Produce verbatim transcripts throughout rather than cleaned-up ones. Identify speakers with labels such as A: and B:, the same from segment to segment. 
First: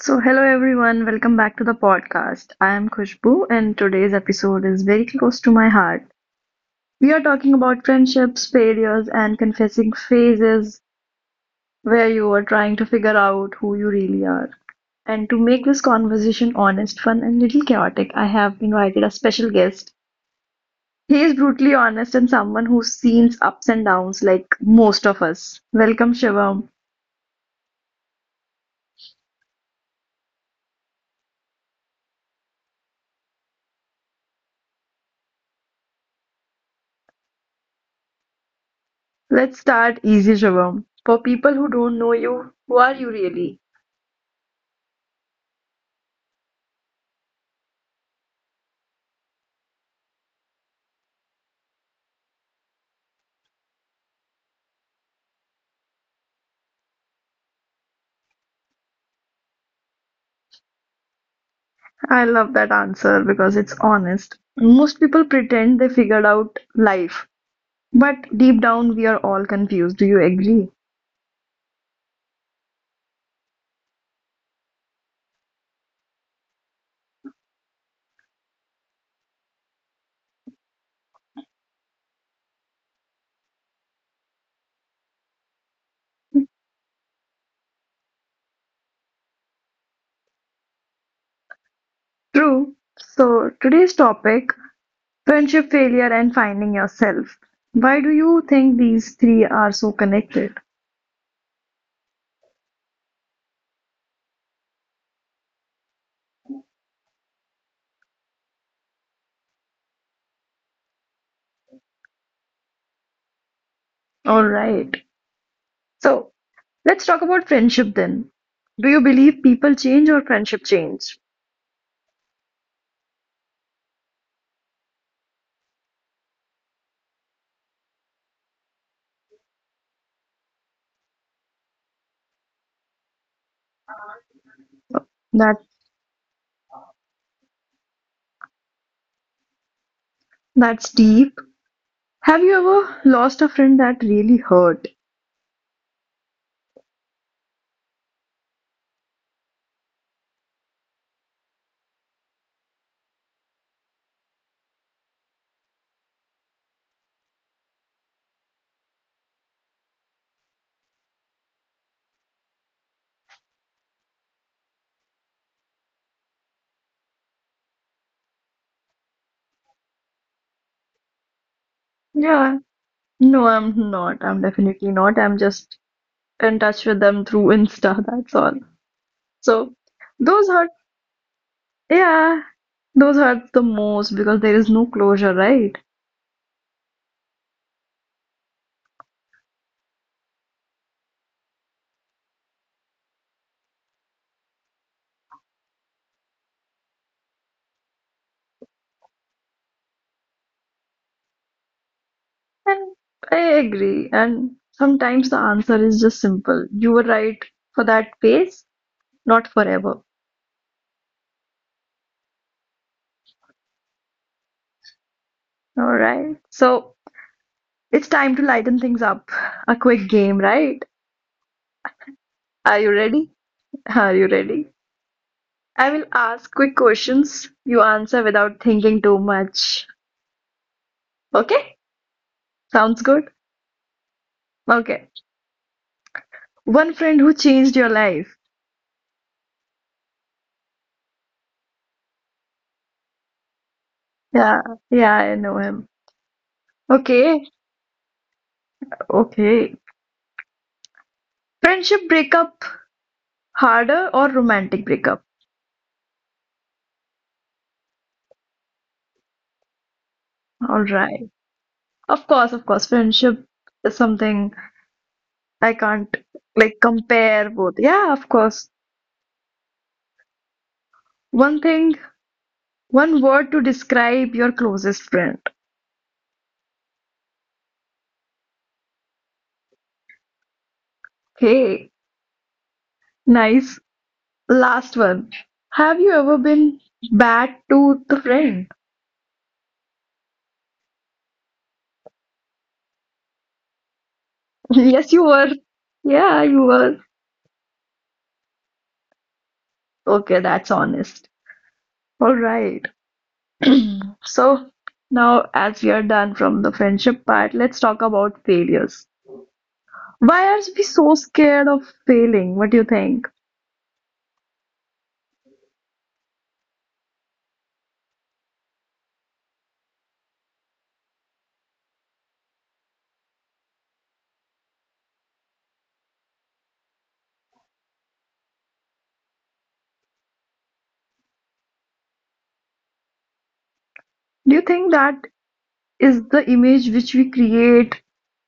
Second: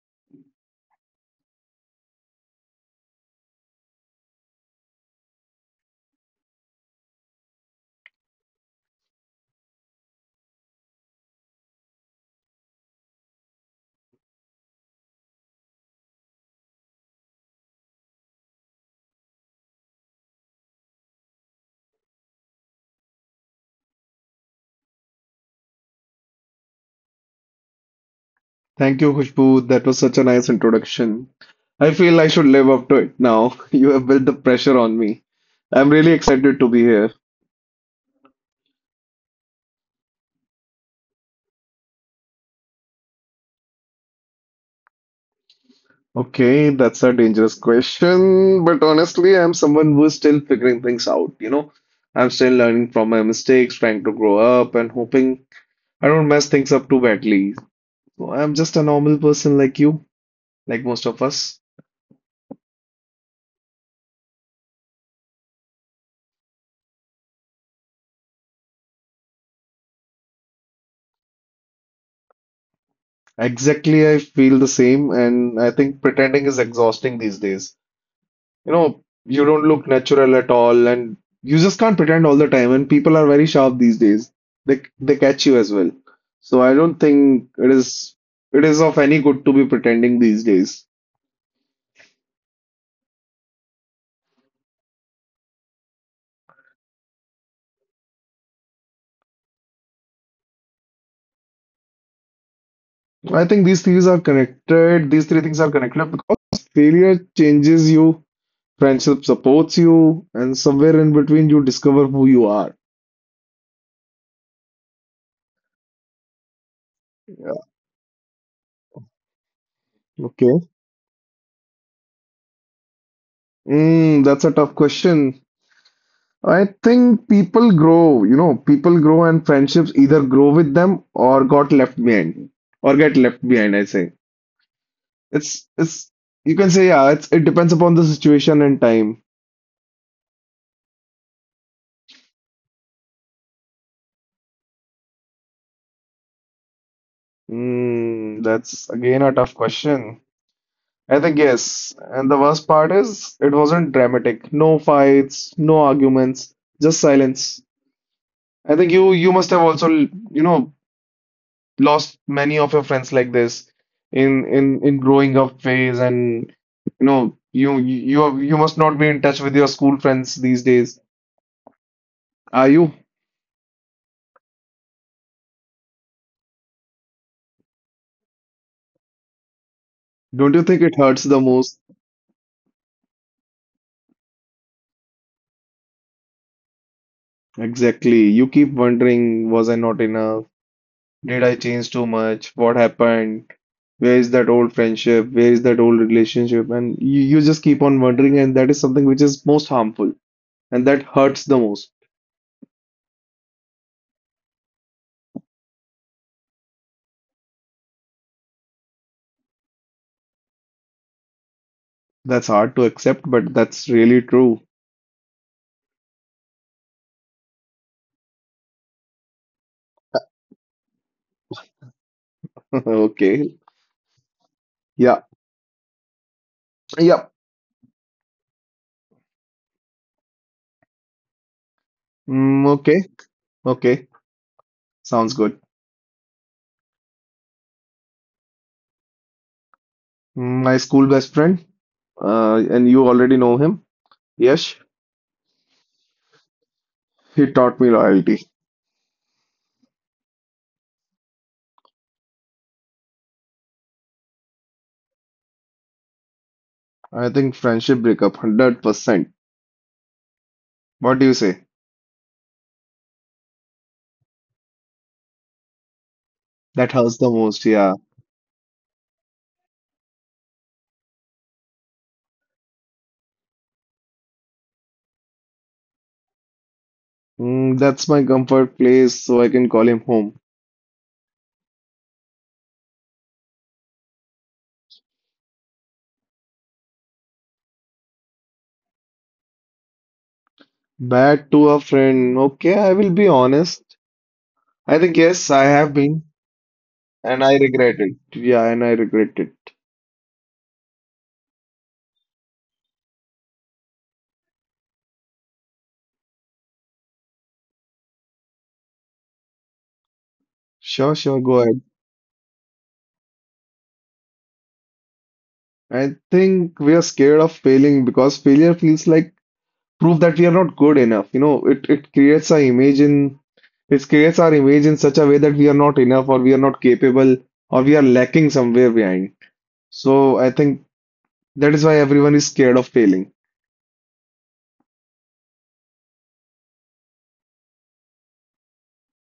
A: So, hello everyone, welcome back to the podcast. I am Khushbu, and today's episode is very close to my heart. We are talking about friendships, failures, and confessing phases where you are trying to figure out who you really are. And to make this conversation honest, fun, and little chaotic, I have invited a special guest. He is brutally honest and someone who sees ups and downs like most of us. Welcome, Shivam.
B: Thank you, Khushbu. That was such a nice introduction. I feel I should live up to it now. You have built the pressure on me. I'm really excited to be here.
A: Let's start easy, Shivam. For people who don't know you, who are you really?
B: Okay, that's a dangerous question, but honestly, I'm someone who's still figuring things out, you know. I'm still learning from my mistakes, trying to grow up, and hoping I don't mess things up too badly. So I'm just a normal person like you, like most of us.
A: I love that answer because it's honest. Most people pretend they figured out life, but deep down we are all confused. Do you agree?
B: Exactly, I feel the same, and I think pretending is exhausting these days. You know, you don't look natural at all, and you just can't pretend all the time. And people are very sharp these days. They they catch you as well. So I don't think it is it is of any good to be pretending these days.
A: True. So, today's topic friendship failure and finding yourself. Why do you think these three are so connected?
B: I think these things are connected. These three things are connected because failure changes you, friendship supports you, and somewhere in between you discover who you are.
A: All right. So,
B: Yeah.
A: let's talk about friendship then. Do you believe
B: Okay.
A: people change or friendship change?
B: Mm, that's a tough question. I think people grow, you know, people grow and friendships either grow with them or got left behind or get left behind, I say. It's it's you
A: That
B: can say, yeah, it's it depends upon the situation and time.
A: that's deep. Have you ever lost a friend that really hurt?
B: Hmm, that's again a tough question. I think yes. And the worst part is it wasn't dramatic. No fights, no arguments, just silence. I think you you must have also, you know, lost many of your friends like this in in in growing up phase, and you know you you you must not be in touch with your school friends these days. Are you?
A: Yeah, no, I'm not. I'm definitely not. I'm just in touch with them through Insta, that's all.
B: Don't you
A: So
B: think it hurts the
A: those hurt,
B: most?
A: yeah, those hurt the most because there is no closure, right?
B: Exactly. You keep wondering, was I not enough? Did I change too much? What happened? Where is that old friendship? Where is that old relationship? And you, you just keep on wondering, and that is something which is most harmful and that hurts the most.
A: And I agree. And sometimes the answer is just simple. You were right for that phase, not forever.
B: That's hard to accept, but that's really true.
A: All right. So it's time to lighten things up. A quick game, right?
B: Okay.
A: Are you ready? Are you
B: Yeah.
A: ready? I will
B: Yep.
A: ask quick questions. You answer without thinking too much. Okay?
B: Mm, okay.
A: Sounds
B: Okay.
A: good?
B: Sounds good.
A: Okay. One friend who changed your life.
B: My school best friend, uh, and you already know him. Yes,
A: Yeah, yeah, I know him.
B: he taught me
A: Okay,
B: loyalty.
A: okay. Friendship breakup harder or romantic breakup?
B: I think friendship breakup, one hundred percent. What do you
A: All
B: say?
A: right. Of course, of course. Friendship is something I can't
B: That hurts the
A: like
B: most, yeah.
A: compare both. Yeah, of course. One thing, one word to describe your closest friend.
B: Mm, that's my comfort place, so I can call him home.
A: Okay, nice. Last one. Have you ever been bad to the friend?
B: Bad to a friend. Okay, I will be honest. I think, yes, I
A: Yes,
B: have
A: you were.
B: been,
A: Yeah, you
B: and I
A: were.
B: regret it. Yeah, and I regret it.
A: Okay, that's honest. All right. So now, as we are done from the friendship part, let's talk about failures. Why
B: Sure,
A: are
B: sure,
A: we
B: go
A: so
B: ahead.
A: scared of failing? What do you think?
B: I think we are scared of failing because failure feels like prove that we are not good enough. You know, it, it creates our image in it creates our image in such a way that we are not enough or we are not capable or we are lacking somewhere behind. So I think that is why everyone is scared of failing.
A: Do you think that is the image which we create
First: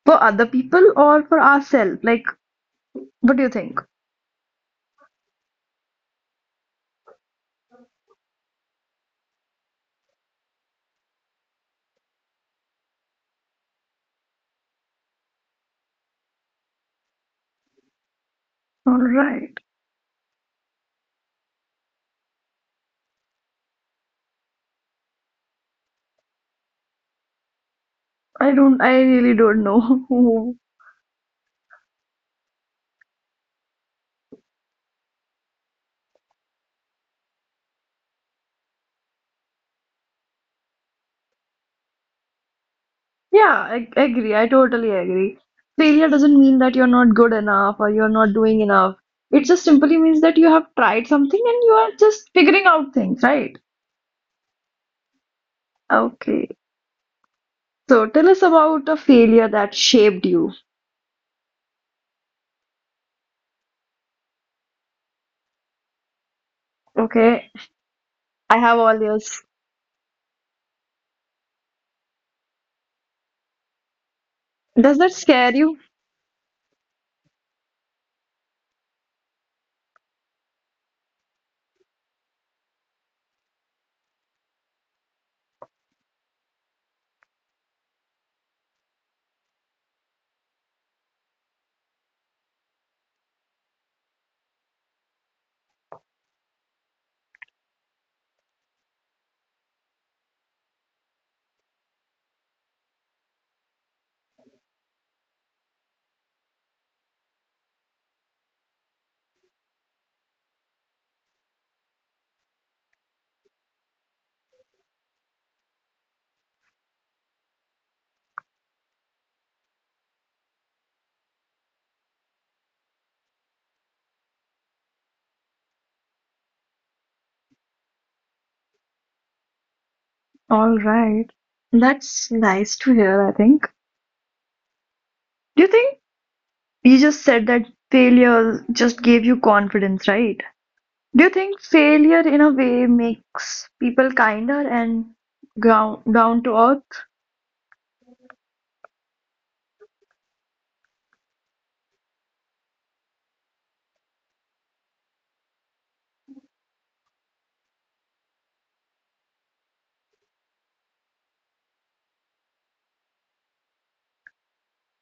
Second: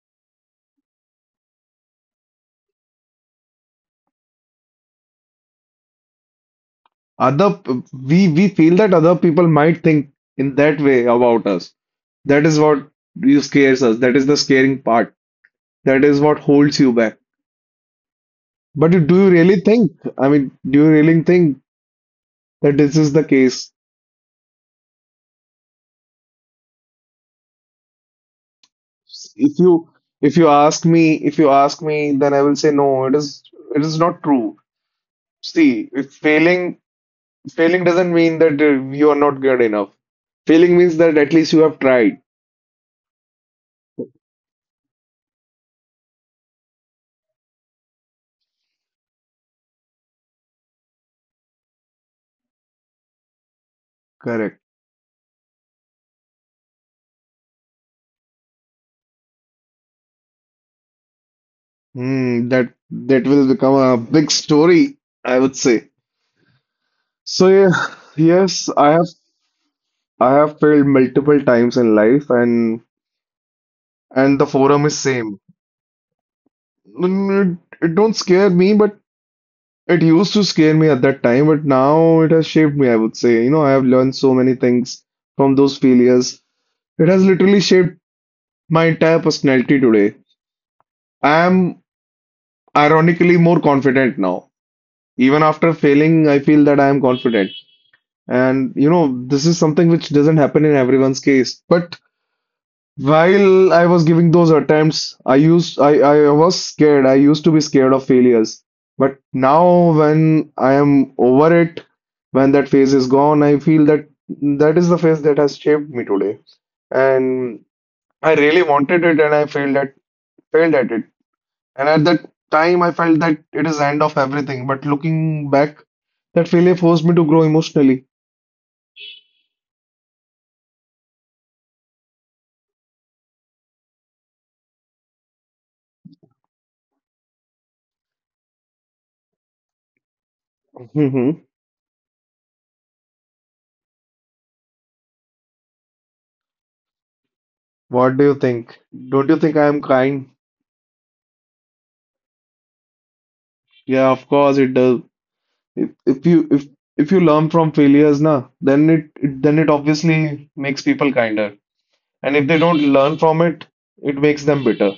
A: for other people or for ourselves? Like, what do you think?
B: Other we we feel that other people might think in that way about us. That is what you scares us. That is the scaring part. That is what holds you back. But
A: All
B: do you
A: right.
B: really think? I mean, do you really think that this is the case?
A: I don't, I really
B: If
A: don't
B: you if you
A: know.
B: ask me, if you ask me, then I will say no, it is it is not true. See, if failing failing doesn't mean that uh, you are not good enough. Failing means that at least you have tried.
A: Yeah, I I agree. I totally agree. Failure doesn't mean that you're not good enough or you're not doing enough. It just simply means that you have tried something and you are just figuring out things, right?
B: Correct.
A: Okay. So tell us about a failure that shaped you.
B: Hmm, that that will become a big story, I would say.
A: Okay.
B: So yeah,
A: I
B: yes,
A: have
B: I
A: all
B: have
A: yours.
B: I have failed multiple times in life, and and the forum
A: Does
B: is
A: that
B: same.
A: scare you?
B: Mm, It, it don't scare me, but it used to scare me at that time, but now it has shaped me, I would say. You know, I have learned so many things from those failures. It has literally shaped my entire personality today. I am ironically more confident now. Even after failing, I feel that I am confident. And, you know, this is something which doesn't happen in everyone's case. But while I was giving those attempts, I used I, I was scared. I used to be scared of failures. But now when I am over it, when that phase is gone, I feel that that is the phase that has shaped me today. And I really wanted it and I failed at failed at it. And at that time I felt that it is the end of everything. But looking back, that failure forced me to grow emotionally.
A: All right. That's nice to hear, I think. Do you think you just said that failure just gave you confidence, right? Do you
B: Mhm.
A: think failure in a way makes people kinder and ground, down to earth?
B: What do you think? Don't you think I am kind? Yeah, of course it does. if if you if if you learn from failures na, then it, it then it obviously makes people kinder, and if they don't learn from it, it makes them bitter.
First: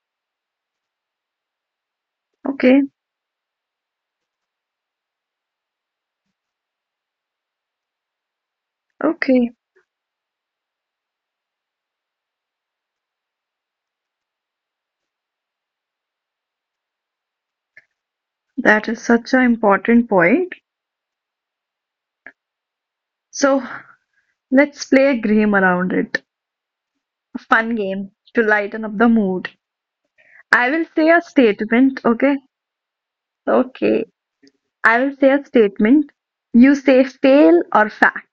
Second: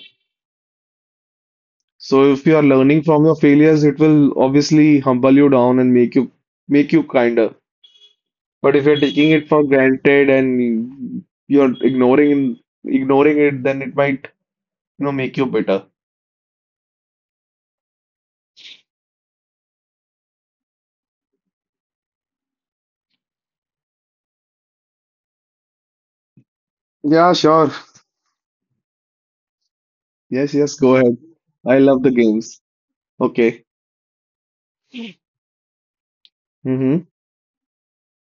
B: So if you are
A: Okay,
B: learning from your failures, it will obviously humble you down and make you make you kinder. But if you're taking it
A: okay.
B: for granted and you're ignoring ignoring it, then it might, you know, make you bitter.
A: That is such an important point. So let's play a game around it.
B: Yeah,
A: A
B: sure.
A: fun game to lighten up the mood.
B: Yes, yes,
A: I will
B: go
A: say
B: ahead.
A: a
B: I love
A: statement,
B: the
A: okay?
B: games. Okay.
A: Okay. I will say a statement. You
B: Mm-hmm.
A: say fail or fact.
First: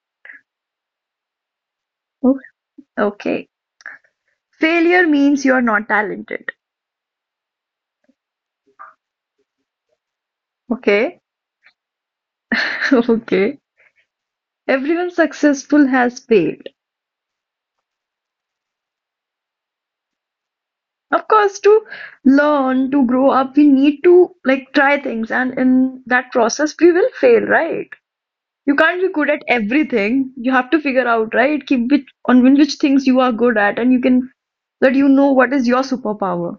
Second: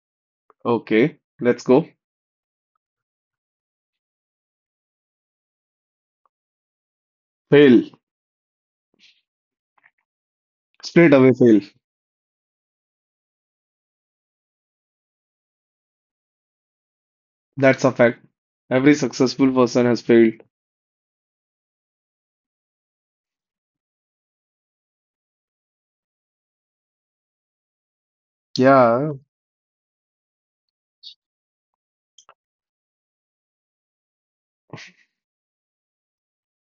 B: Okay, let's go.
A: Okay. Okay. Failure means you are not talented.
B: Fail. Straight
A: Okay.
B: away fail.
A: Okay. Everyone successful has failed.
B: That's a fact. Every successful person has failed.
A: Of course, to learn to grow up we need to like try things, and in that process we will fail, right? You can't be
B: Yeah,
A: good at everything. You have to figure out, right, keep which on which which things you are good at, and you can that you know what is your superpower.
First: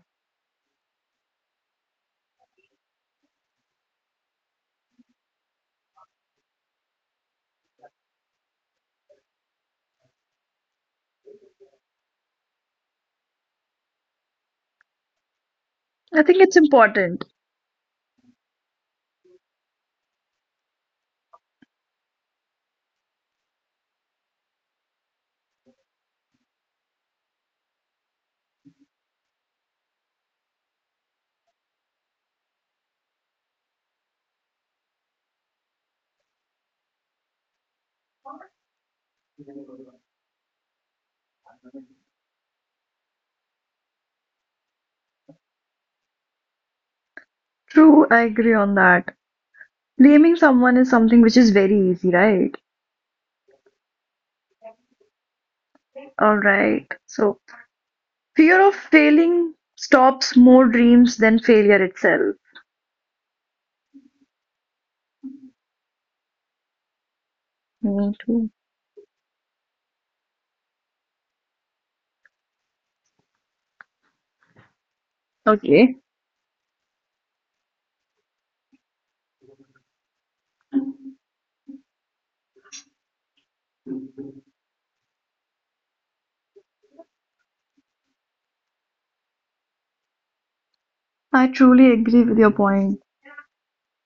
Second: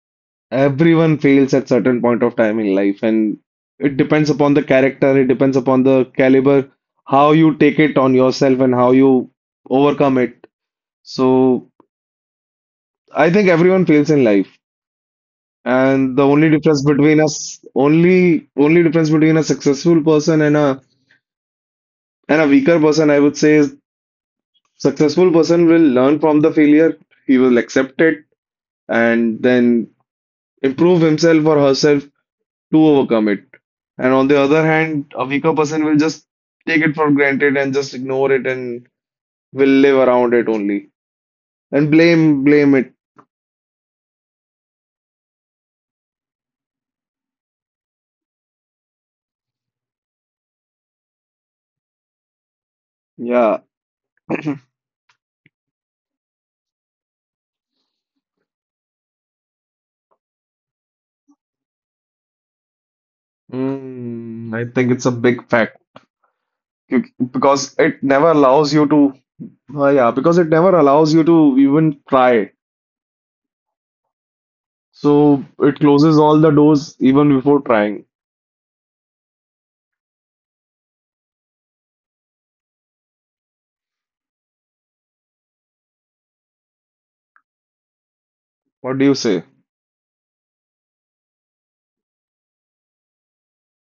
B: everyone fails at certain point of time in life, and it depends upon the character, it depends upon the caliber, how you take it on yourself and how you overcome it. So I think everyone fails in life. And
A: I
B: the
A: think
B: only
A: it's
B: difference between
A: important.
B: us, only only difference between a successful person and a and a weaker person, I would say, is successful person will learn from the failure, he will accept it, and then improve himself or herself to overcome it. And on the other hand, a weaker person will just take it for granted and just ignore it and will live around it only and blame blame it.
A: True, I agree on that. Blaming someone is something which is very easy, right?
B: Yeah,
A: All right. So fear of failing stops more dreams than failure itself.
B: mm, I think it's a big fact. You- because it
A: Me
B: never
A: too.
B: allows you to. Uh, yeah, because it never allows you to even try. So it
A: Okay.
B: closes all the doors even before trying. What do you say?
A: I truly agree with your point.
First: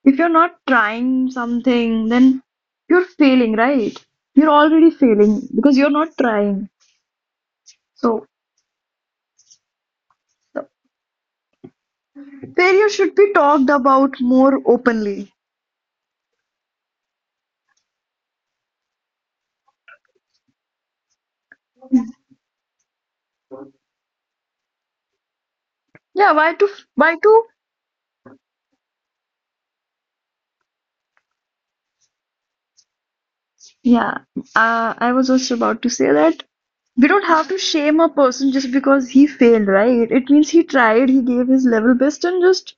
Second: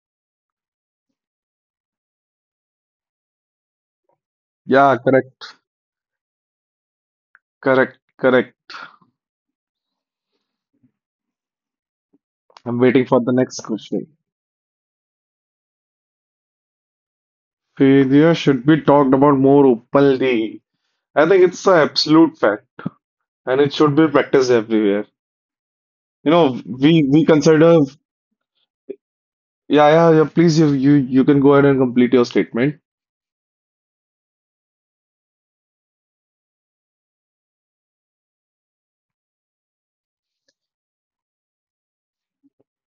A: If you're not trying something, then you're failing, right? You're already
B: Yeah,
A: failing
B: correct,
A: because you're not trying.
B: correct,
A: So
B: correct.
A: the
B: I'm
A: failure
B: waiting
A: should
B: for
A: be
B: the next
A: talked
B: question.
A: about more openly.
B: Failure should be talked about more openly. I think it's an absolute fact, and it should be practiced everywhere. You
A: Yeah,
B: know,
A: why to?
B: we we
A: Why to?
B: consider, yeah, yeah, yeah. Please, you you you can go ahead and complete your statement.
A: Yeah, uh, I was just about to say that we don't have to shame a person just because he failed, right? It means he tried, he gave his level best, and just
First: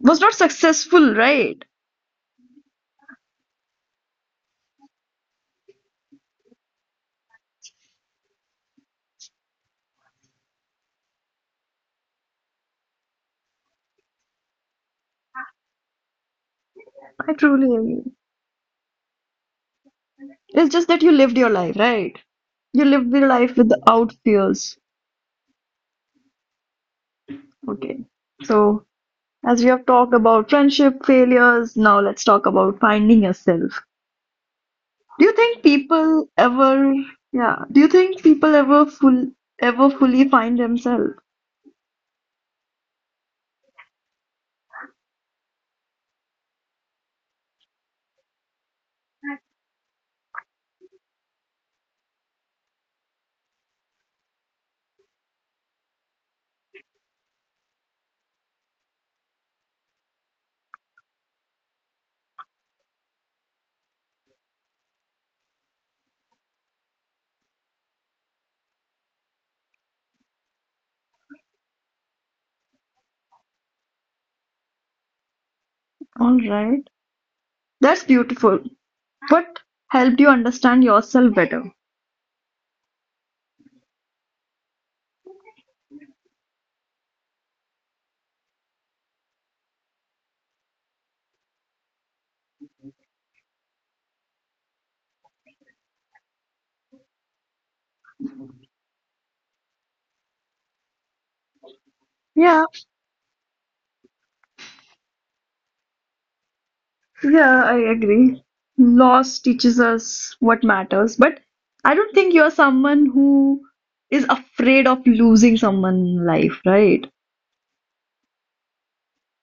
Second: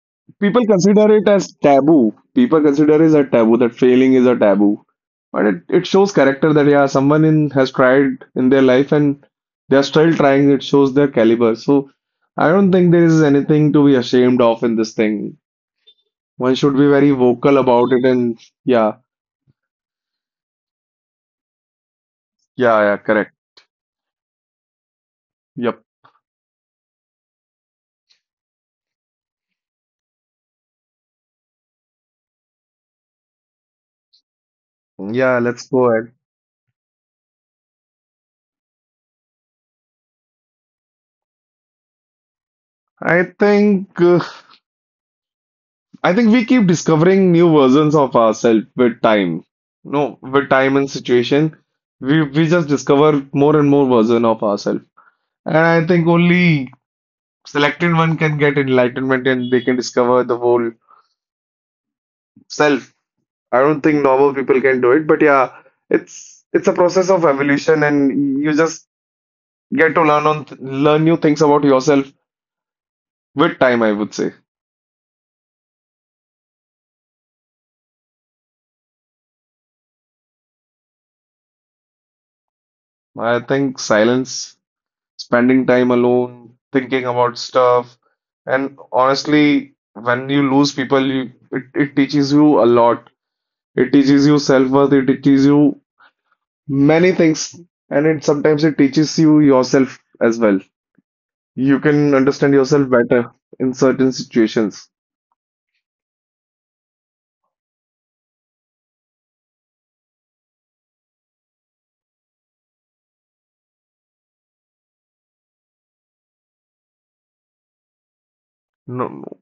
A: was not
B: People
A: successful,
B: consider it as
A: right?
B: taboo. People consider it as a taboo that failing is a taboo, but it it shows character that, yeah, someone in has tried in their life and they are still trying. It shows their caliber. So I don't think there is anything to be ashamed of in this thing. One should be very
A: I
B: vocal
A: truly
B: about
A: agree.
B: it and. Yeah,
A: It's just that you lived your life, right?
B: yeah,
A: You
B: yeah,
A: lived your
B: correct.
A: life without fears.
B: Yep.
A: Okay. So, as we have talked about friendship failures, now let's talk about finding yourself. Do you
B: Yeah,
A: think
B: let's go ahead.
A: people ever, yeah, do you think people ever full ever fully find themselves?
B: I think uh, I think we keep discovering new versions of ourselves with time. No, with time and situation, we we just discover more and more version of ourselves. And I think only selected one can get enlightenment and they can discover the whole self. I don't think normal people can do it, but yeah, it's it's a process of evolution, and you just get to learn on learn new things about yourself with time, I would say.
A: All right. That's beautiful. What helped you understand yourself better?
B: I think silence, spending time alone, thinking about stuff, and honestly, when you lose people, you, it, it teaches you a lot. It teaches you self-worth, it teaches you many things, and it sometimes it teaches you yourself as well. You can understand
A: Yeah.
B: yourself better in certain situations.
A: Yeah, I agree. Loss teaches us what matters, but I don't think you're someone who is afraid of losing someone in life, right?
B: No, no.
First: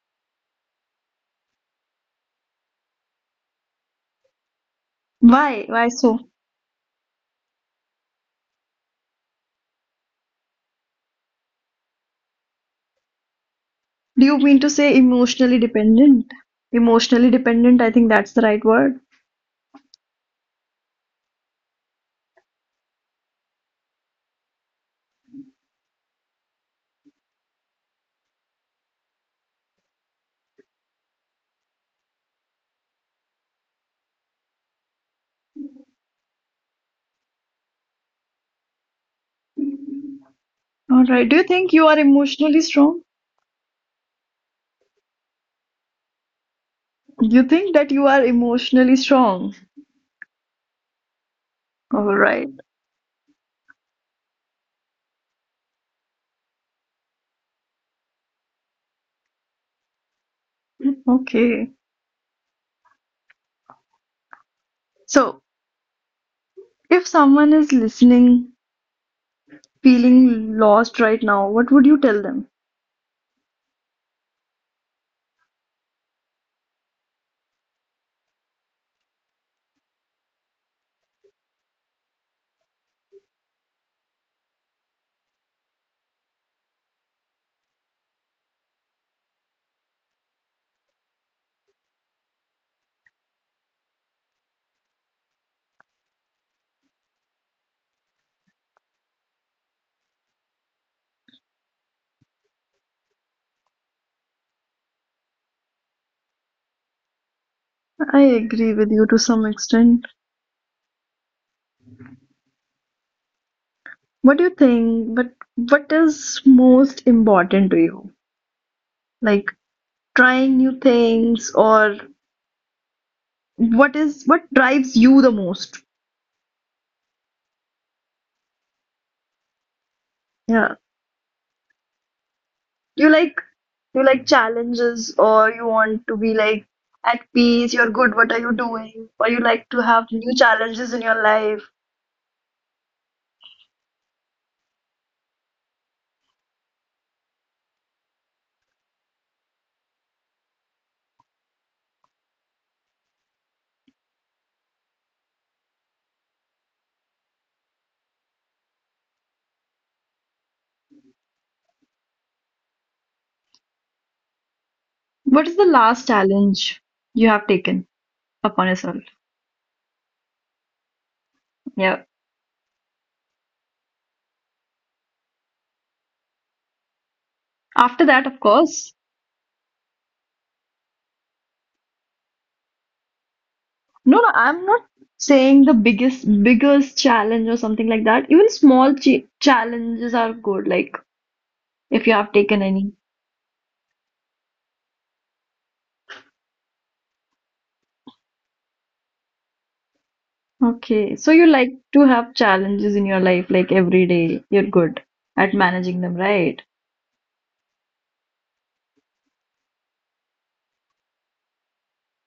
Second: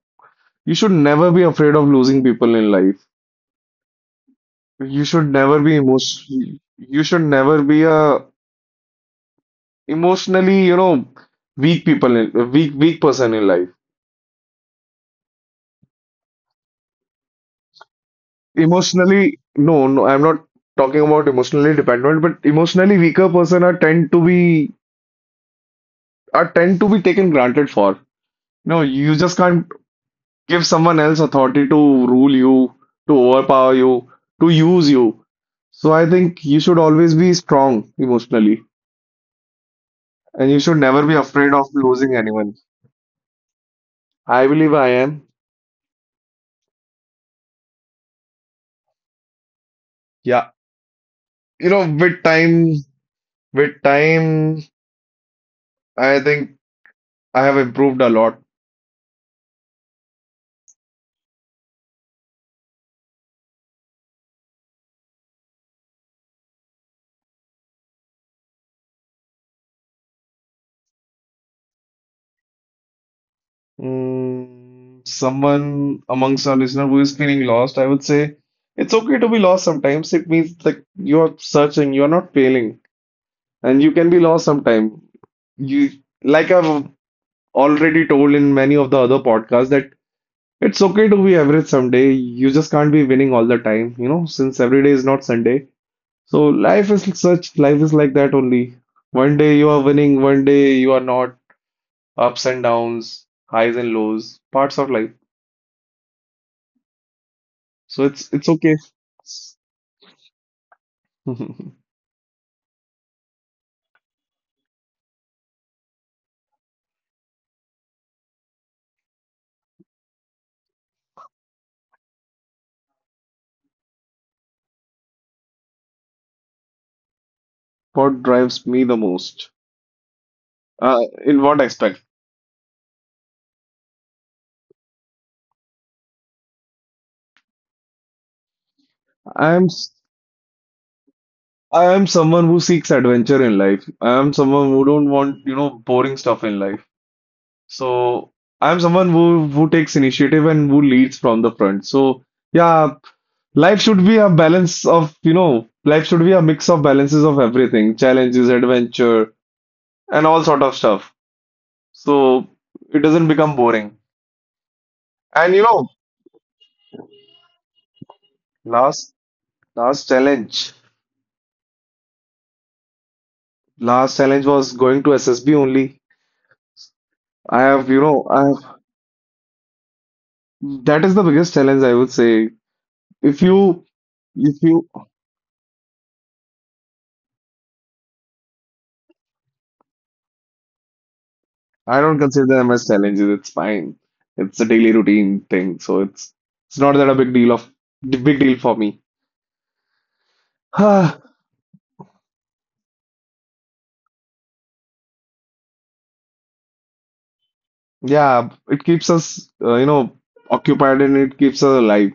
B: You should never be afraid of losing people in life. You should never
A: Why?
B: be
A: Why so?
B: emotion. You should never be a, emotionally, you know, weak people, in, weak weak person in life.
A: Do you mean to say emotionally dependent? Emotionally dependent, I think that's the right word.
B: Emotionally, no, no, I'm not talking about emotionally dependent, but emotionally weaker person are tend to be are tend to be taken granted for. No, you just can't give someone else authority to rule you, to overpower you, to use you. So I think you should always be strong emotionally, and you should
A: All
B: never be
A: right. Do you
B: afraid of
A: think you are
B: losing anyone.
A: emotionally strong?
B: I believe I am.
A: You think that you are emotionally strong?
B: Yeah. You know,
A: All
B: with
A: right.
B: time, with time, I think I have improved a lot.
A: Okay. So, if someone is listening, feeling lost right now, what would you tell them?
B: Mm, someone amongst our listener who is feeling lost, I would say it's okay to be lost sometimes. It means that you're searching, you're not failing, and you can be lost sometime. You, like I've already told in many of the other podcasts, that it's okay to be average someday. You just can't be winning all the time, you know, since every day is not Sunday. So life is such, life is like that only. One day you are winning, one day you are not. Ups and downs, highs and lows, parts of life.
A: I
B: So it's it's
A: agree with
B: okay.
A: you to some extent. What do you think? But what is most important to you? Like trying new things, or what is what drives you the most?
B: What drives me the most?
A: Yeah.
B: Uh, in what aspect?
A: You like you like challenges, or you want to be like at peace, you're good, what are you doing? Or you
B: I
A: like
B: am
A: to
B: s-
A: have new challenges in your life.
B: I am someone who seeks adventure in life. I am someone who don't want, you know, boring stuff in life. So I am someone who who takes initiative and who leads from the front. So yeah, life should be a balance of, you know, life should be a mix of balances of everything, challenges, adventure, and all sort of stuff. So it doesn't become boring.
A: What is
B: And
A: the
B: you know,
A: last challenge you have taken upon yourself?
B: last last challenge,
A: Yeah.
B: last challenge was going to S S B only. I have,
A: After
B: you
A: that,
B: know,
A: of
B: I
A: course,
B: have, that is the biggest challenge I would say. If you,
A: no, no, I'm
B: if
A: not
B: you,
A: saying the biggest, biggest challenge or something like that. Even small ch challenges are good, like if
B: I
A: you have
B: don't consider
A: taken
B: them
A: any.
B: as challenges. It's fine. It's a daily routine thing, so it's it's not that a big deal of big deal for me.
A: Okay,
B: Ah,
A: so you like to have challenges in your life, like every day. You're good at managing them, right?
B: Yeah, it keeps us, uh, you know, occupied and it keeps us alive.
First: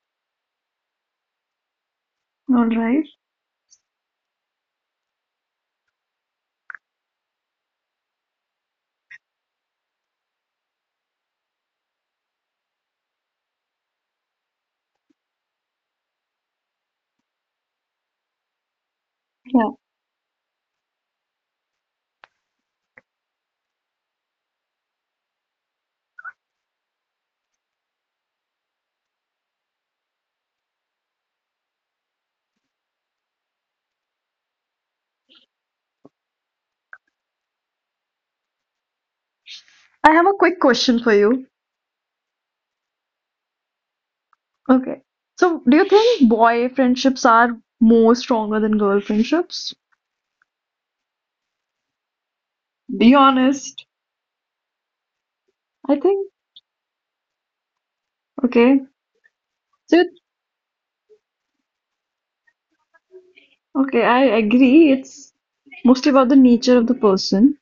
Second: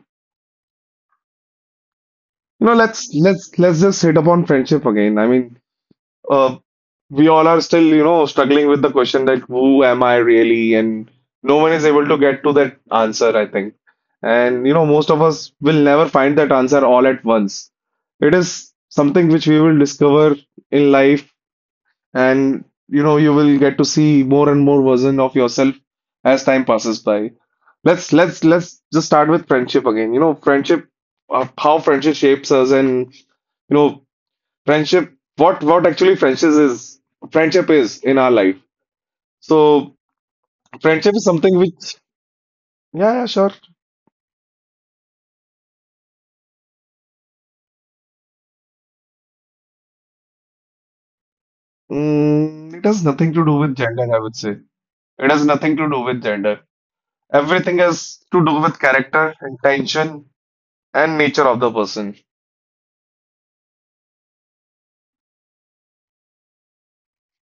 B: You
A: All
B: know,
A: right.
B: let's let's let's just hit upon friendship again. I mean, uh, we all are still, you know, struggling with the question that who am I really? And no one is able to get to that answer, I think. And, you know, most of us will never find that answer all at once. It is something which we will
A: Yeah.
B: discover in life, and, you know, you will get to see more and more version of yourself as time passes by. Let's let's let's just start with friendship again. You know, friendship, uh, how friendship shapes us and you know friendship what what actually friendship is friendship is in our life. So
A: I have a quick
B: friendship is
A: question
B: something
A: for you.
B: which yeah, yeah, sure.
A: Okay. So, do you think boy friendships are more stronger than girl friendships?
B: Mm, it has nothing to
A: Be
B: do with gender,
A: honest.
B: I would say. It has nothing to do
A: I
B: with
A: think.
B: gender. Everything has to do with
A: Okay.
B: character,
A: So,
B: intention,
A: you
B: and nature of the person.
A: okay, I agree. It's mostly about the nature of the person.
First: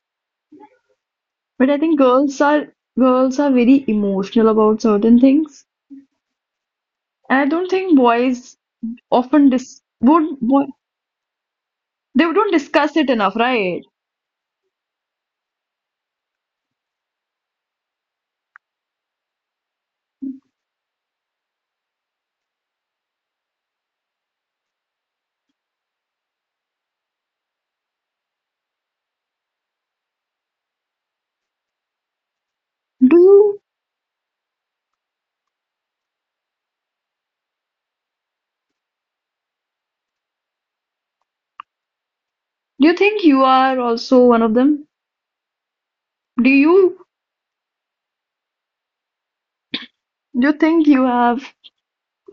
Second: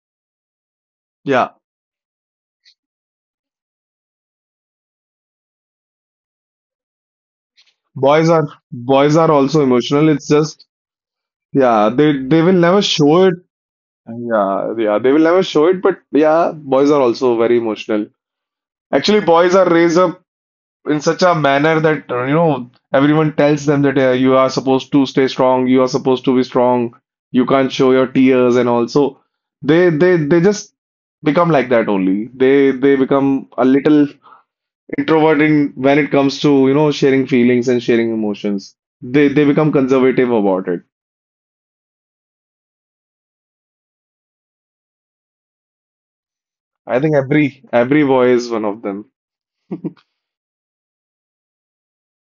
B: Yeah,
A: But I think girls are girls are very emotional about certain things. And I don't think
B: boys are
A: boys
B: boys are
A: often
B: also
A: dis
B: emotional, it's
A: won't boy,
B: just yeah, they
A: they
B: they
A: don't
B: will never
A: discuss it
B: show
A: enough,
B: it.
A: right?
B: yeah yeah, they will never show it, but yeah, boys are also very emotional. Actually boys are raised up in such a manner that uh, you know, everyone tells them that uh, you are supposed to stay strong, you are supposed to be strong, you can't show your tears and all. So they they they just become like that only. They they
A: Do
B: become
A: you
B: a little introvert in when it comes to you know sharing feelings and sharing emotions. They they become conservative about it.
A: do you think you are also one of them? Do
B: I
A: you
B: think every every boy is one of them.
A: do you think you have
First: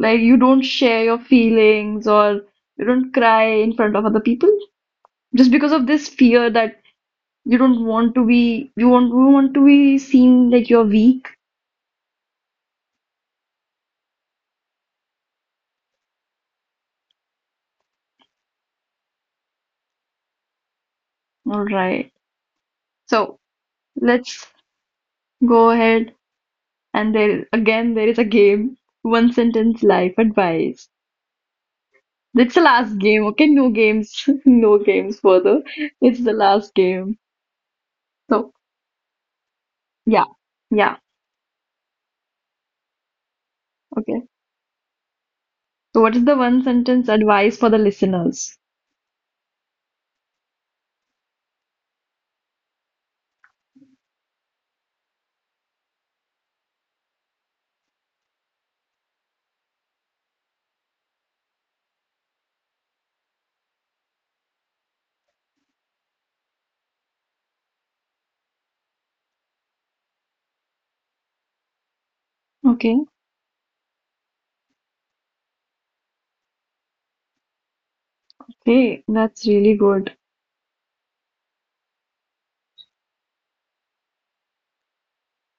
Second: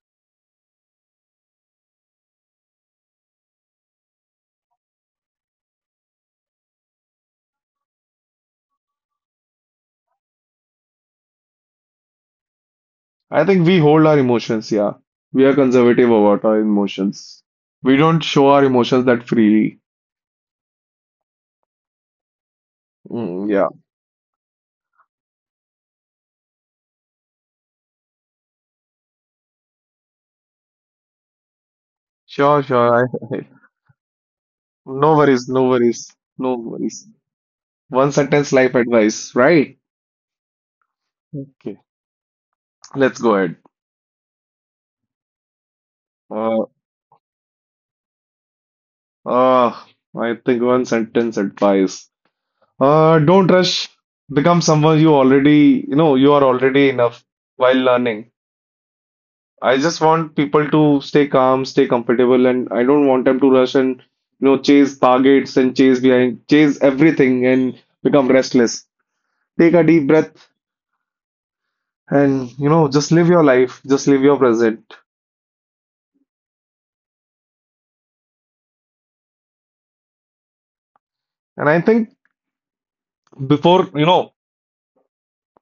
A: like you don't share your feelings or you don't cry in front of other people just because of this fear that you don't want to be, you want, you want to be seen like you're weak.
B: I think we hold our emotions, yeah. We are conservative about our emotions. We don't show our emotions that freely.
A: All right. So
B: Mm, yeah.
A: let's go ahead. And there, again, there is a game. One sentence life advice. That's
B: Sure,
A: the
B: sure.
A: last
B: I,
A: game.
B: I,
A: Okay, no games, no
B: no
A: games
B: worries,
A: further.
B: no worries,
A: It's the
B: no
A: last
B: worries.
A: game.
B: One sentence
A: So
B: life advice, right?
A: yeah, yeah.
B: Okay, let's go ahead.
A: Okay. So what is the one
B: Uh,
A: sentence advice for the listeners?
B: uh, I think one sentence advice. Uh, don't rush. Become someone you already, you know, you are already enough while learning. I just want people to stay calm, stay comfortable, and I don't want them to rush and, you know, chase targets and chase behind, chase everything and become restless. Take a deep breath and you know,
A: Okay.
B: just live your life, just live your present.
A: Okay, that's really good.
B: And I think before you know,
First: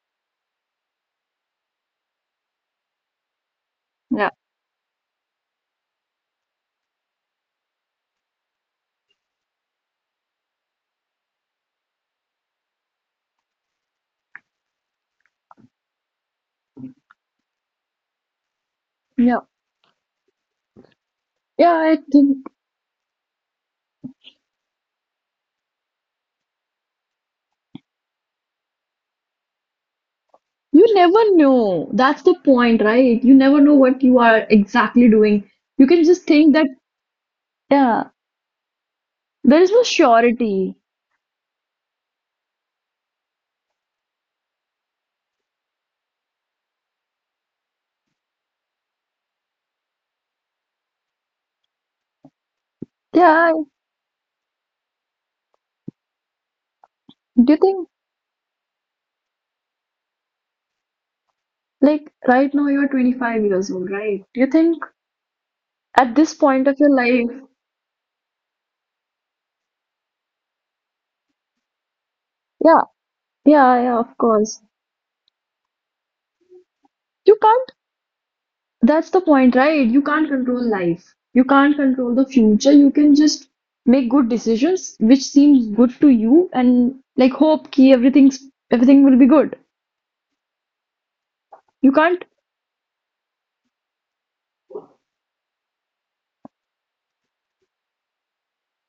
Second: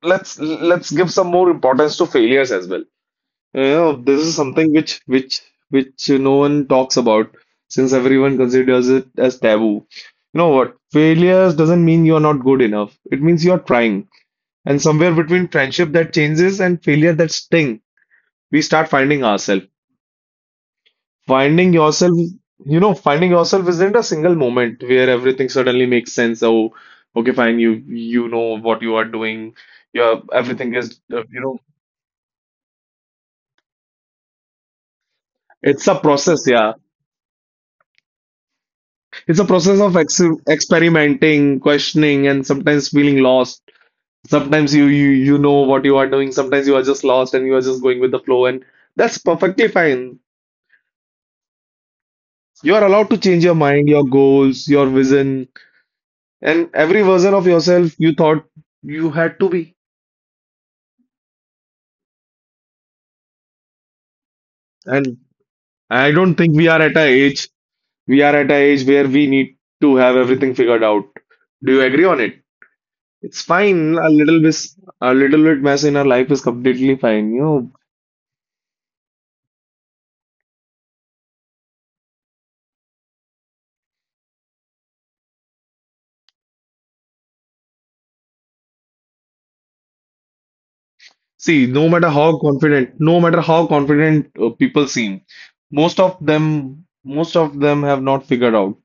B: let's let's give some more importance to failures as well. You know, this
A: Yeah.
B: is something which which which no one talks about, since everyone considers it as taboo. You know what, failures doesn't mean you're not good enough, it means you're trying. And somewhere between friendship that changes and failure that sting, we start finding
A: Yeah.
B: ourselves.
A: Yeah,
B: Finding
A: I
B: yourself,
A: think.
B: you know, finding yourself isn't a single moment where everything suddenly makes sense. Oh, okay, fine, you you know what you are doing. Your everything
A: You
B: is, uh,
A: never
B: you know,
A: know. That's the point, right? You never know what you are exactly doing. You
B: it's a
A: can just
B: process.
A: think that,
B: Yeah,
A: yeah,
B: it's a
A: there is no
B: process of ex
A: surety.
B: experimenting, questioning, and sometimes feeling lost. Sometimes you you you know what you are doing. Sometimes you are just lost and you are just going with the flow, and that's perfectly fine. You are allowed to
A: Yeah,
B: change your mind, your goals, your vision, and every version
A: do you
B: of
A: think,
B: yourself you thought you had to be.
A: like, right now you're twenty-five years old, right? Do you think
B: And
A: at
B: I
A: this
B: don't
A: point
B: think
A: of
B: we
A: your
B: are at a
A: life,
B: age we are at a age where we need to have everything figured out. Do you agree on it?
A: yeah,
B: It's
A: yeah, yeah,
B: fine.
A: of
B: A little
A: course.
B: bit, a little bit mess in our life is completely
A: You
B: fine. You
A: can't,
B: know,
A: that's the point, right? You can't control life. You can't control the future. You can just make good decisions which seems good to you and like hope ki everything's everything will be good.
B: see,
A: You
B: no matter
A: can't.
B: how confident, no matter how confident uh, people seem, most of them, most of them have not figured out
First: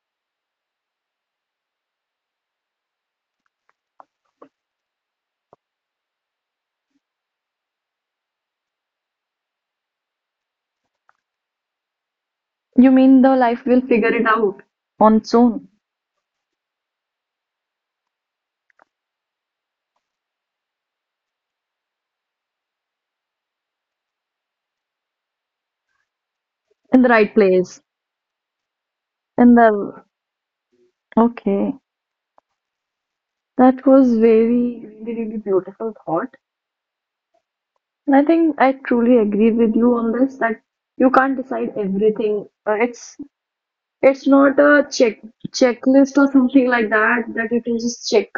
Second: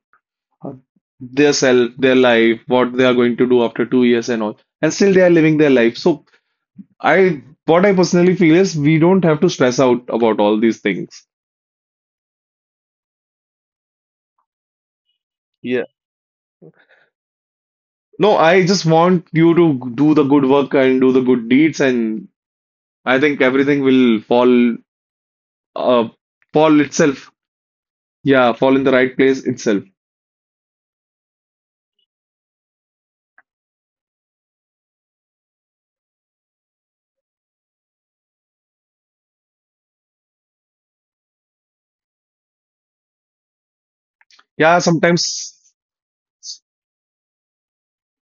B: uh, their self, their life, what they are going to do after two years and all, and still they are living their life. So I, what I personally feel is we don't have to stress out about all these things.
A: You mean the life will figure it out on its own
B: No, I just want you to do the good work and do the good deeds, and I think everything will fall, uh, fall
A: in the right
B: itself.
A: place
B: Yeah, fall in the right place
A: in
B: itself.
A: the okay. That was very really really beautiful thought. And I think I truly agree with you on this, that you can't decide everything. Uh, It's it's not
B: Yeah,
A: a check
B: sometimes
A: checklist or something like that that you can just check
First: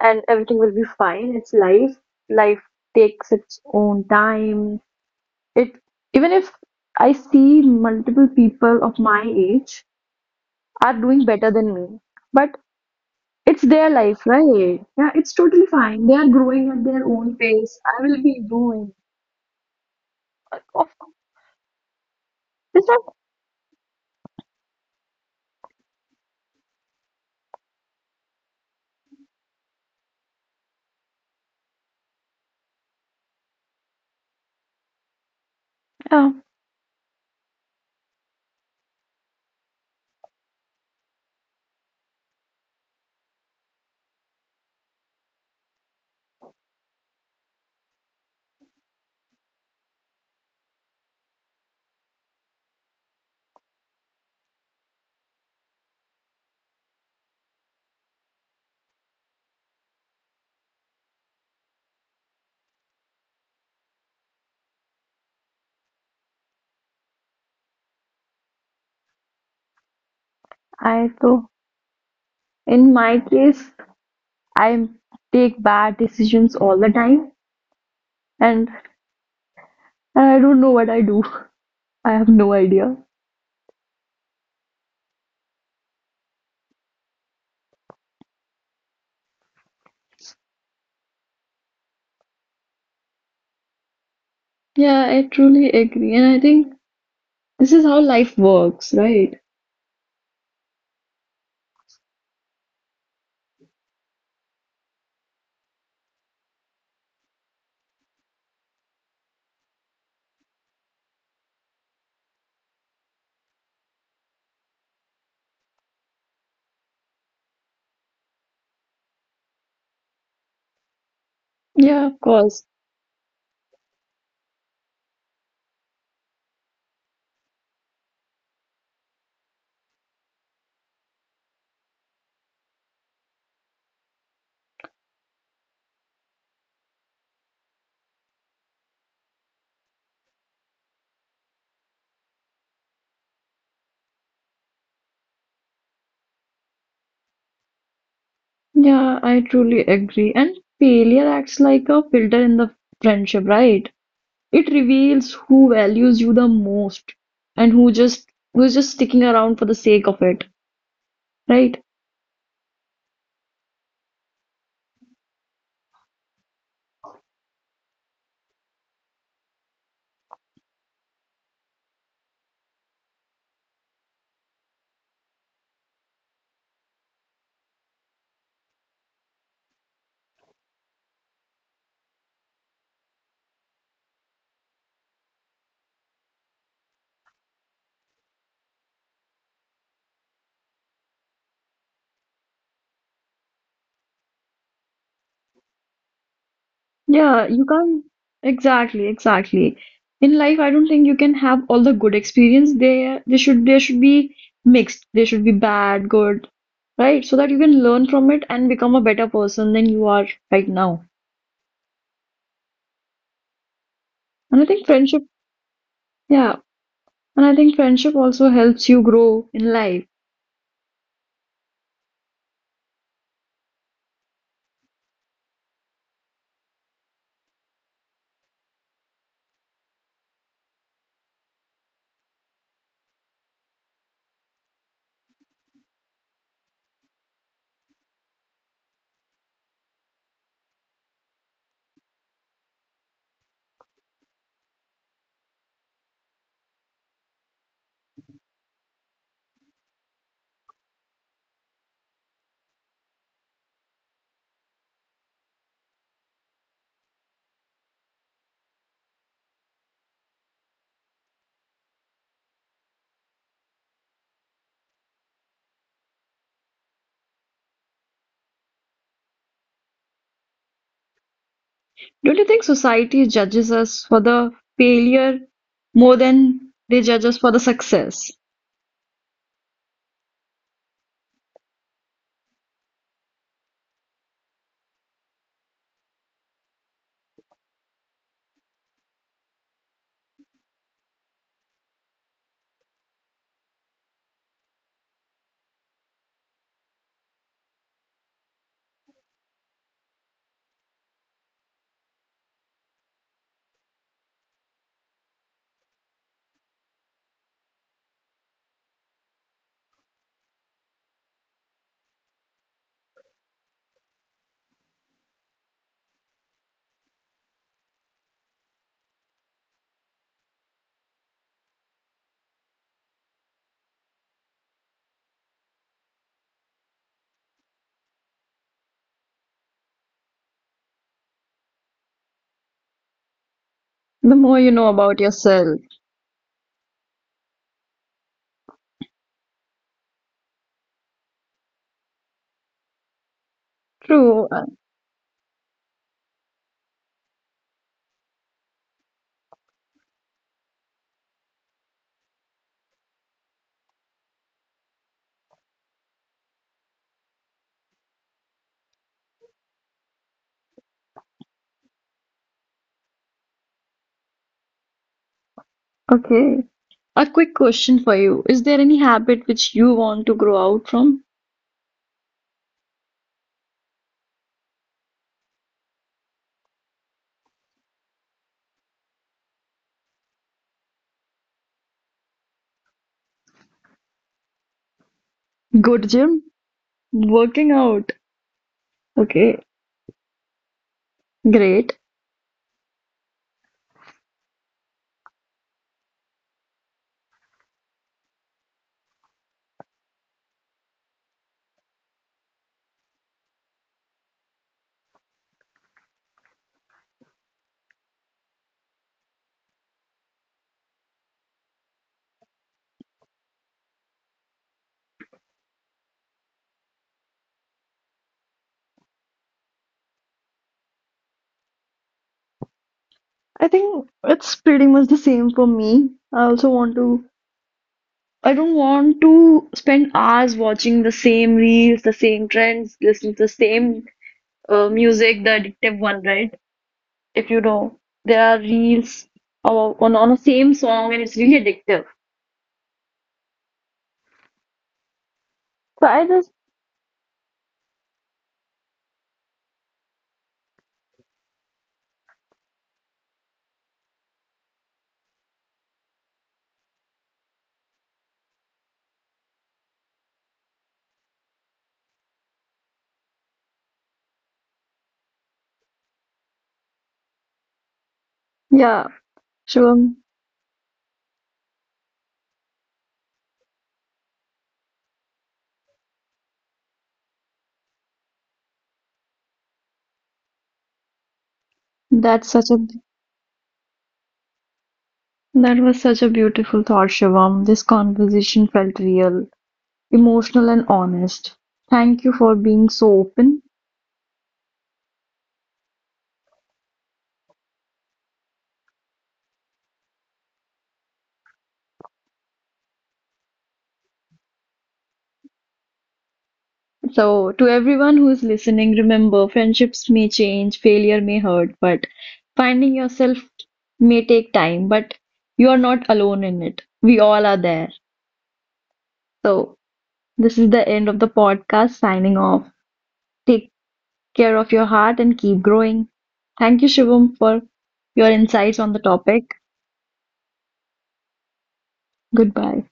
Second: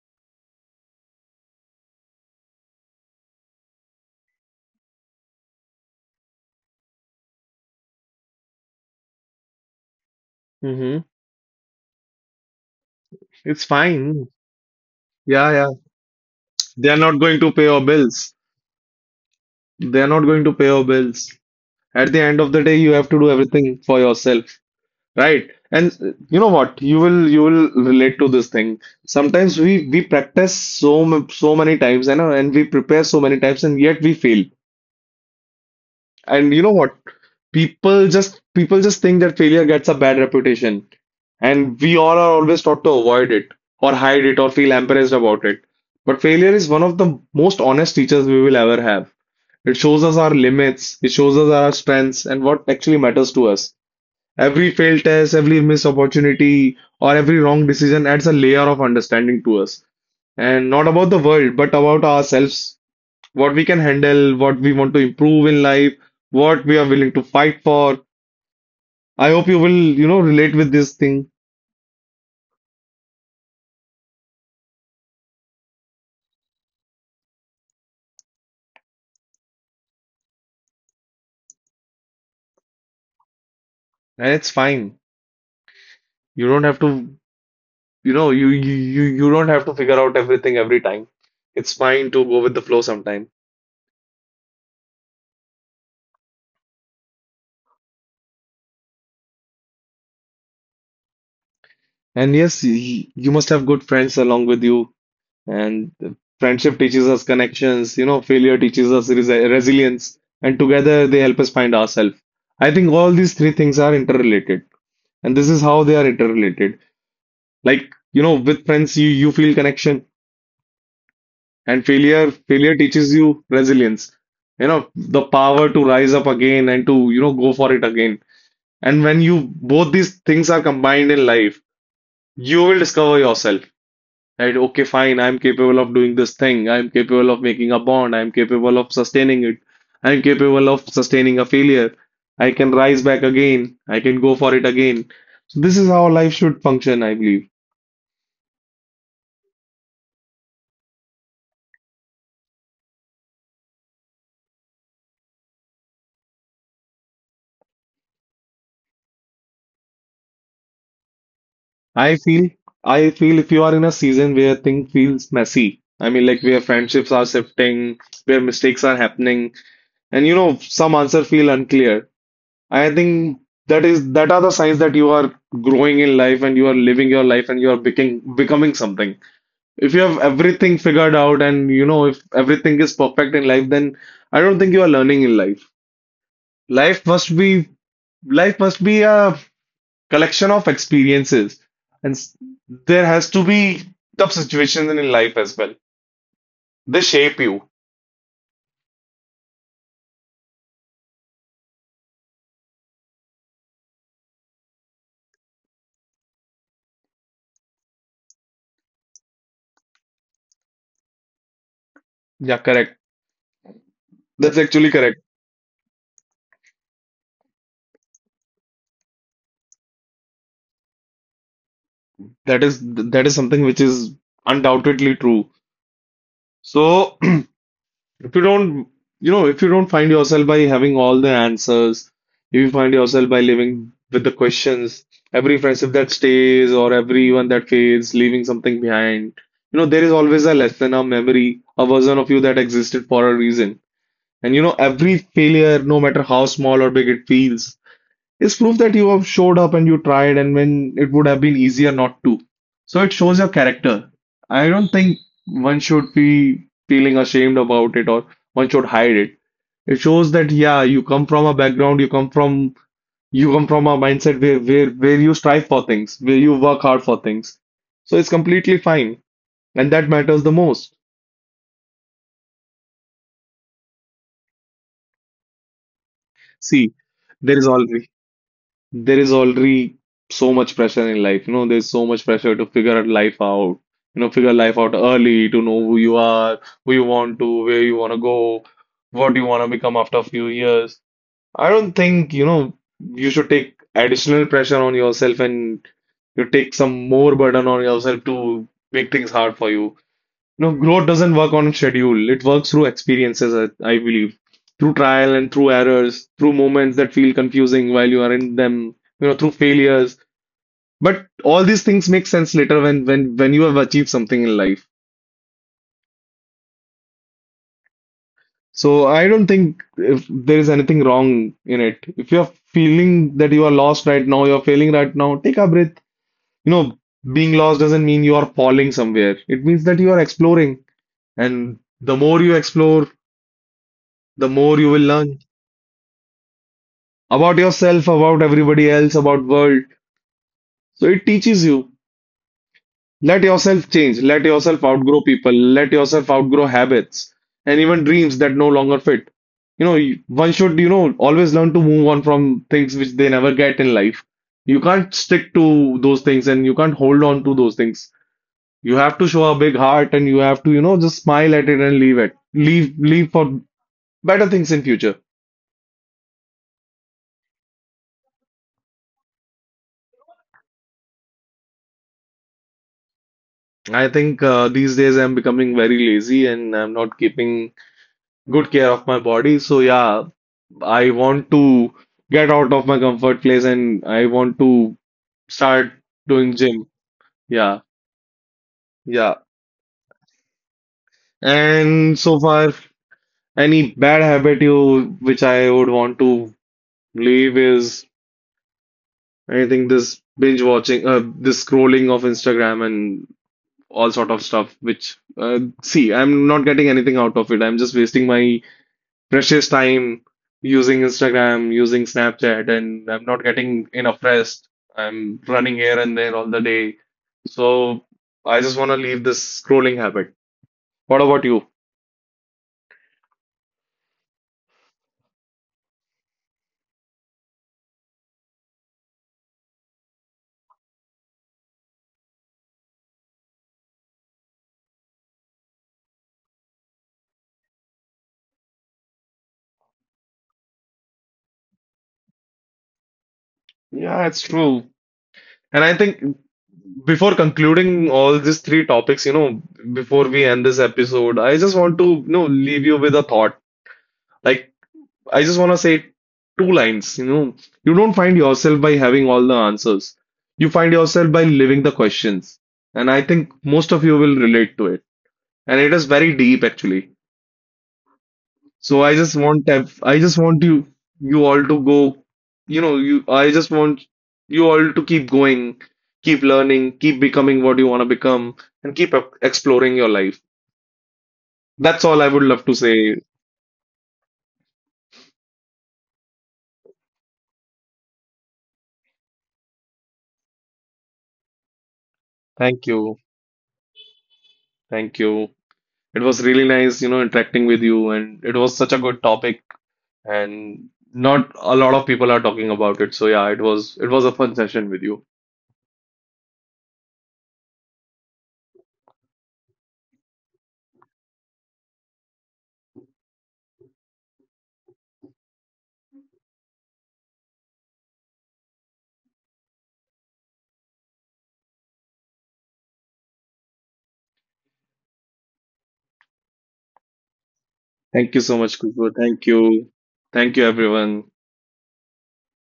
A: and everything will be fine. It's life. Life takes its own time. It Even if I see multiple people of my age are
B: hmm.
A: doing better than me. But it's
B: It's
A: their life,
B: fine.
A: right? Yeah, it's
B: Yeah,
A: totally
B: yeah.
A: fine. They are growing at
B: They are
A: their
B: not
A: own
B: going to pay
A: pace.
B: your
A: I will
B: bills.
A: be doing.
B: They are not going to pay your
A: Of-
B: bills. At the end of the day,
A: It's
B: you have
A: not.
B: to do everything for yourself. Right. And uh, you know what? You will you will relate to this thing. Sometimes we we practice so m- so many times, and know, and we prepare so many times, and yet we fail.
A: Uh,
B: And you know what? People just people just think that failure gets a bad reputation, and we all are always taught to avoid it or hide it or feel embarrassed about it. But failure is one of the most honest teachers we will ever have. It shows us our limits, it shows us our strengths, and what actually matters to us. Every failed test, every missed opportunity, or every wrong decision adds a layer of understanding to us. And not about the world, but about ourselves, what we can handle, what we want to improve in life, what we are willing to fight for. I hope you will, you know, relate with this
A: I
B: thing.
A: so in my case, I take bad decisions all the time, and I don't know what I do. I have no idea.
B: And it's fine. You don't have to, you know, you you you you don't have to figure out everything every time. It's fine to go with the flow sometime.
A: Yeah, I truly agree, and I think this is how life works, right?
B: And yes, y- you must have good friends along with you. And friendship teaches us connections, you know, failure teaches us resi- resilience, and together they help us find ourselves. I think all these three things are interrelated, and this is how they are interrelated. Like, you know, with friends, you you feel connection, and
A: Yeah, of
B: failure
A: course.
B: failure teaches you resilience. You know, the power to rise up again and to, you know, go for it again. And when you both these things are combined in life, you will discover yourself. Right? Okay, fine, I'm capable of doing this thing. I'm capable of making a bond. I'm capable of sustaining it. I'm capable of sustaining a failure. I can rise back again. I can go for it again. So this is how life should function, I believe.
A: Yeah, I truly agree. And failure acts like a filter in the friendship, right? It reveals who values you the most and who just who's just sticking around for the sake of it, right?
B: I feel, I feel if you are in a season where things feels messy, I mean, like where friendships are shifting, where mistakes are happening, and you know, some answer feel unclear. I think that is that are the signs that you are growing in life and you are living your life and you are becoming becoming something. If you have everything figured out and you know if everything is perfect in life, then I don't think you are learning in life. Life must be life must be a collection of experiences, and s- there has to be tough situations in life as well. They shape
A: Yeah,
B: you.
A: you can't exactly, exactly. In life, I don't think you can have all the good experience. They they should they should be mixed. They should be bad, good, right? So that you can learn from it and become a better person than you are right now.
B: Yeah, correct. That's
A: And I think
B: actually correct.
A: friendship, yeah, and I think friendship also helps you grow in life.
B: That is that is something which is undoubtedly true. So. If you don't, you know, if you don't find yourself by having all the answers, if you find yourself by living with the questions, every friendship that stays or everyone that fades, leaving something behind, you know, there is always a lesson, a memory, a version of you that existed for a reason. And you know, every failure, no matter how small or big it feels, is proof that you have showed up and you tried and when it would have been easier not to. So it shows your character. I don't think one should be feeling ashamed about it or one should hide it. It shows that yeah, you come from a background, you come from you come from a mindset where where where you strive for things, where you work hard for things. So it's completely fine. And that matters the most.
A: Don't you think society judges us for the failure more than they
B: See,
A: judge us for the
B: there is always
A: success?
B: there is already so much pressure in life. You know, there's so much pressure to figure out life out. You know, figure life out early to know who you are, who you want to, where you want to go, what you want to become after a few years. I don't think, you know, you should take additional pressure on yourself and you take some more burden on yourself to make things hard for you. No, growth doesn't work on schedule. It works through experiences, I, I believe, through trial and through errors, through moments that feel confusing while you are in them, you know, through failures. But all these things make sense later when when when you have achieved something in life. So I don't think if there is anything wrong in it. If you're feeling that you are lost right now, you're failing right now, take a breath. You know, being lost doesn't mean you are falling somewhere. It means that you are exploring, and the more you explore,
A: The more you know about
B: the more you
A: yourself.
B: will learn about yourself, about everybody else, about world. So it teaches you. Let
A: True. Uh,
B: yourself change. Let yourself outgrow people. Let yourself outgrow habits and even dreams that no longer fit. You know, you- one should, you know, always learn to move on from things which they never get in life. You can't stick to those things and you can't hold on to those things. You have to show a big heart and you have to, you know, just smile at it and leave it. Leave, leave for better things in future.
A: Okay. A quick question for you. Is there any habit which you want to grow out from?
B: I think uh, these days I'm becoming very lazy and I'm not keeping good care of my body. So yeah, I want to get out of my comfort place and I want to
A: Good gym?
B: start doing gym.
A: Working out.
B: Yeah,
A: Okay.
B: yeah.
A: Great.
B: And so far, any bad habit you which I would want to leave is anything this binge watching, uh, this scrolling of Instagram and all sort of stuff. Which uh, see, I'm not getting anything out of it. I'm just wasting my precious time using Instagram, using Snapchat, and I'm not getting enough rest. I'm running here and there all the day. So I just want to leave this scrolling habit. What about you?
A: I think it's pretty much the same for me. I also want to, I don't want to spend hours watching the same reels, the same trends, listen to the same uh, music, the addictive one, right? If you know, there are reels o- on on the same song, and it's really addictive.
B: Yeah, it's true. And I
A: So
B: think
A: I just,
B: before concluding all these three topics, you know, before we end this episode, I just want to, you know, leave you with a thought. Like, I just want to say two lines. You know, you don't find yourself by having all the answers. You find yourself by living the questions. And I think most of you will relate to it. And it is very deep actually.
A: yeah,
B: So I just want ev-
A: Shivam,
B: I just want you you all to go, you know, you I just want you all to keep going, keep learning, keep becoming what you want to become, and keep e- exploring your life. That's all I
A: that's
B: would
A: such a,
B: love to say.
A: that was such a beautiful thought, Shivam. This conversation felt real, emotional, and honest. Thank you for being
B: Thank
A: so
B: you.
A: open.
B: Thank you. It was really nice, you know, interacting with you, and it was such a good topic, and not a lot of people are talking about it. So yeah, it was it was a fun session with you.
A: So, to everyone who is listening, remember friendships may change, failure may hurt, but finding yourself may take time, but you are not alone in it. We all are there. So, this is the end of the podcast signing off. Take care of your heart and keep growing. Thank you, Shivam, for your
B: Thank you
A: insights
B: so
A: on the
B: much, Khushbu.
A: topic.
B: Thank you. Thank you, everyone.
A: Goodbye.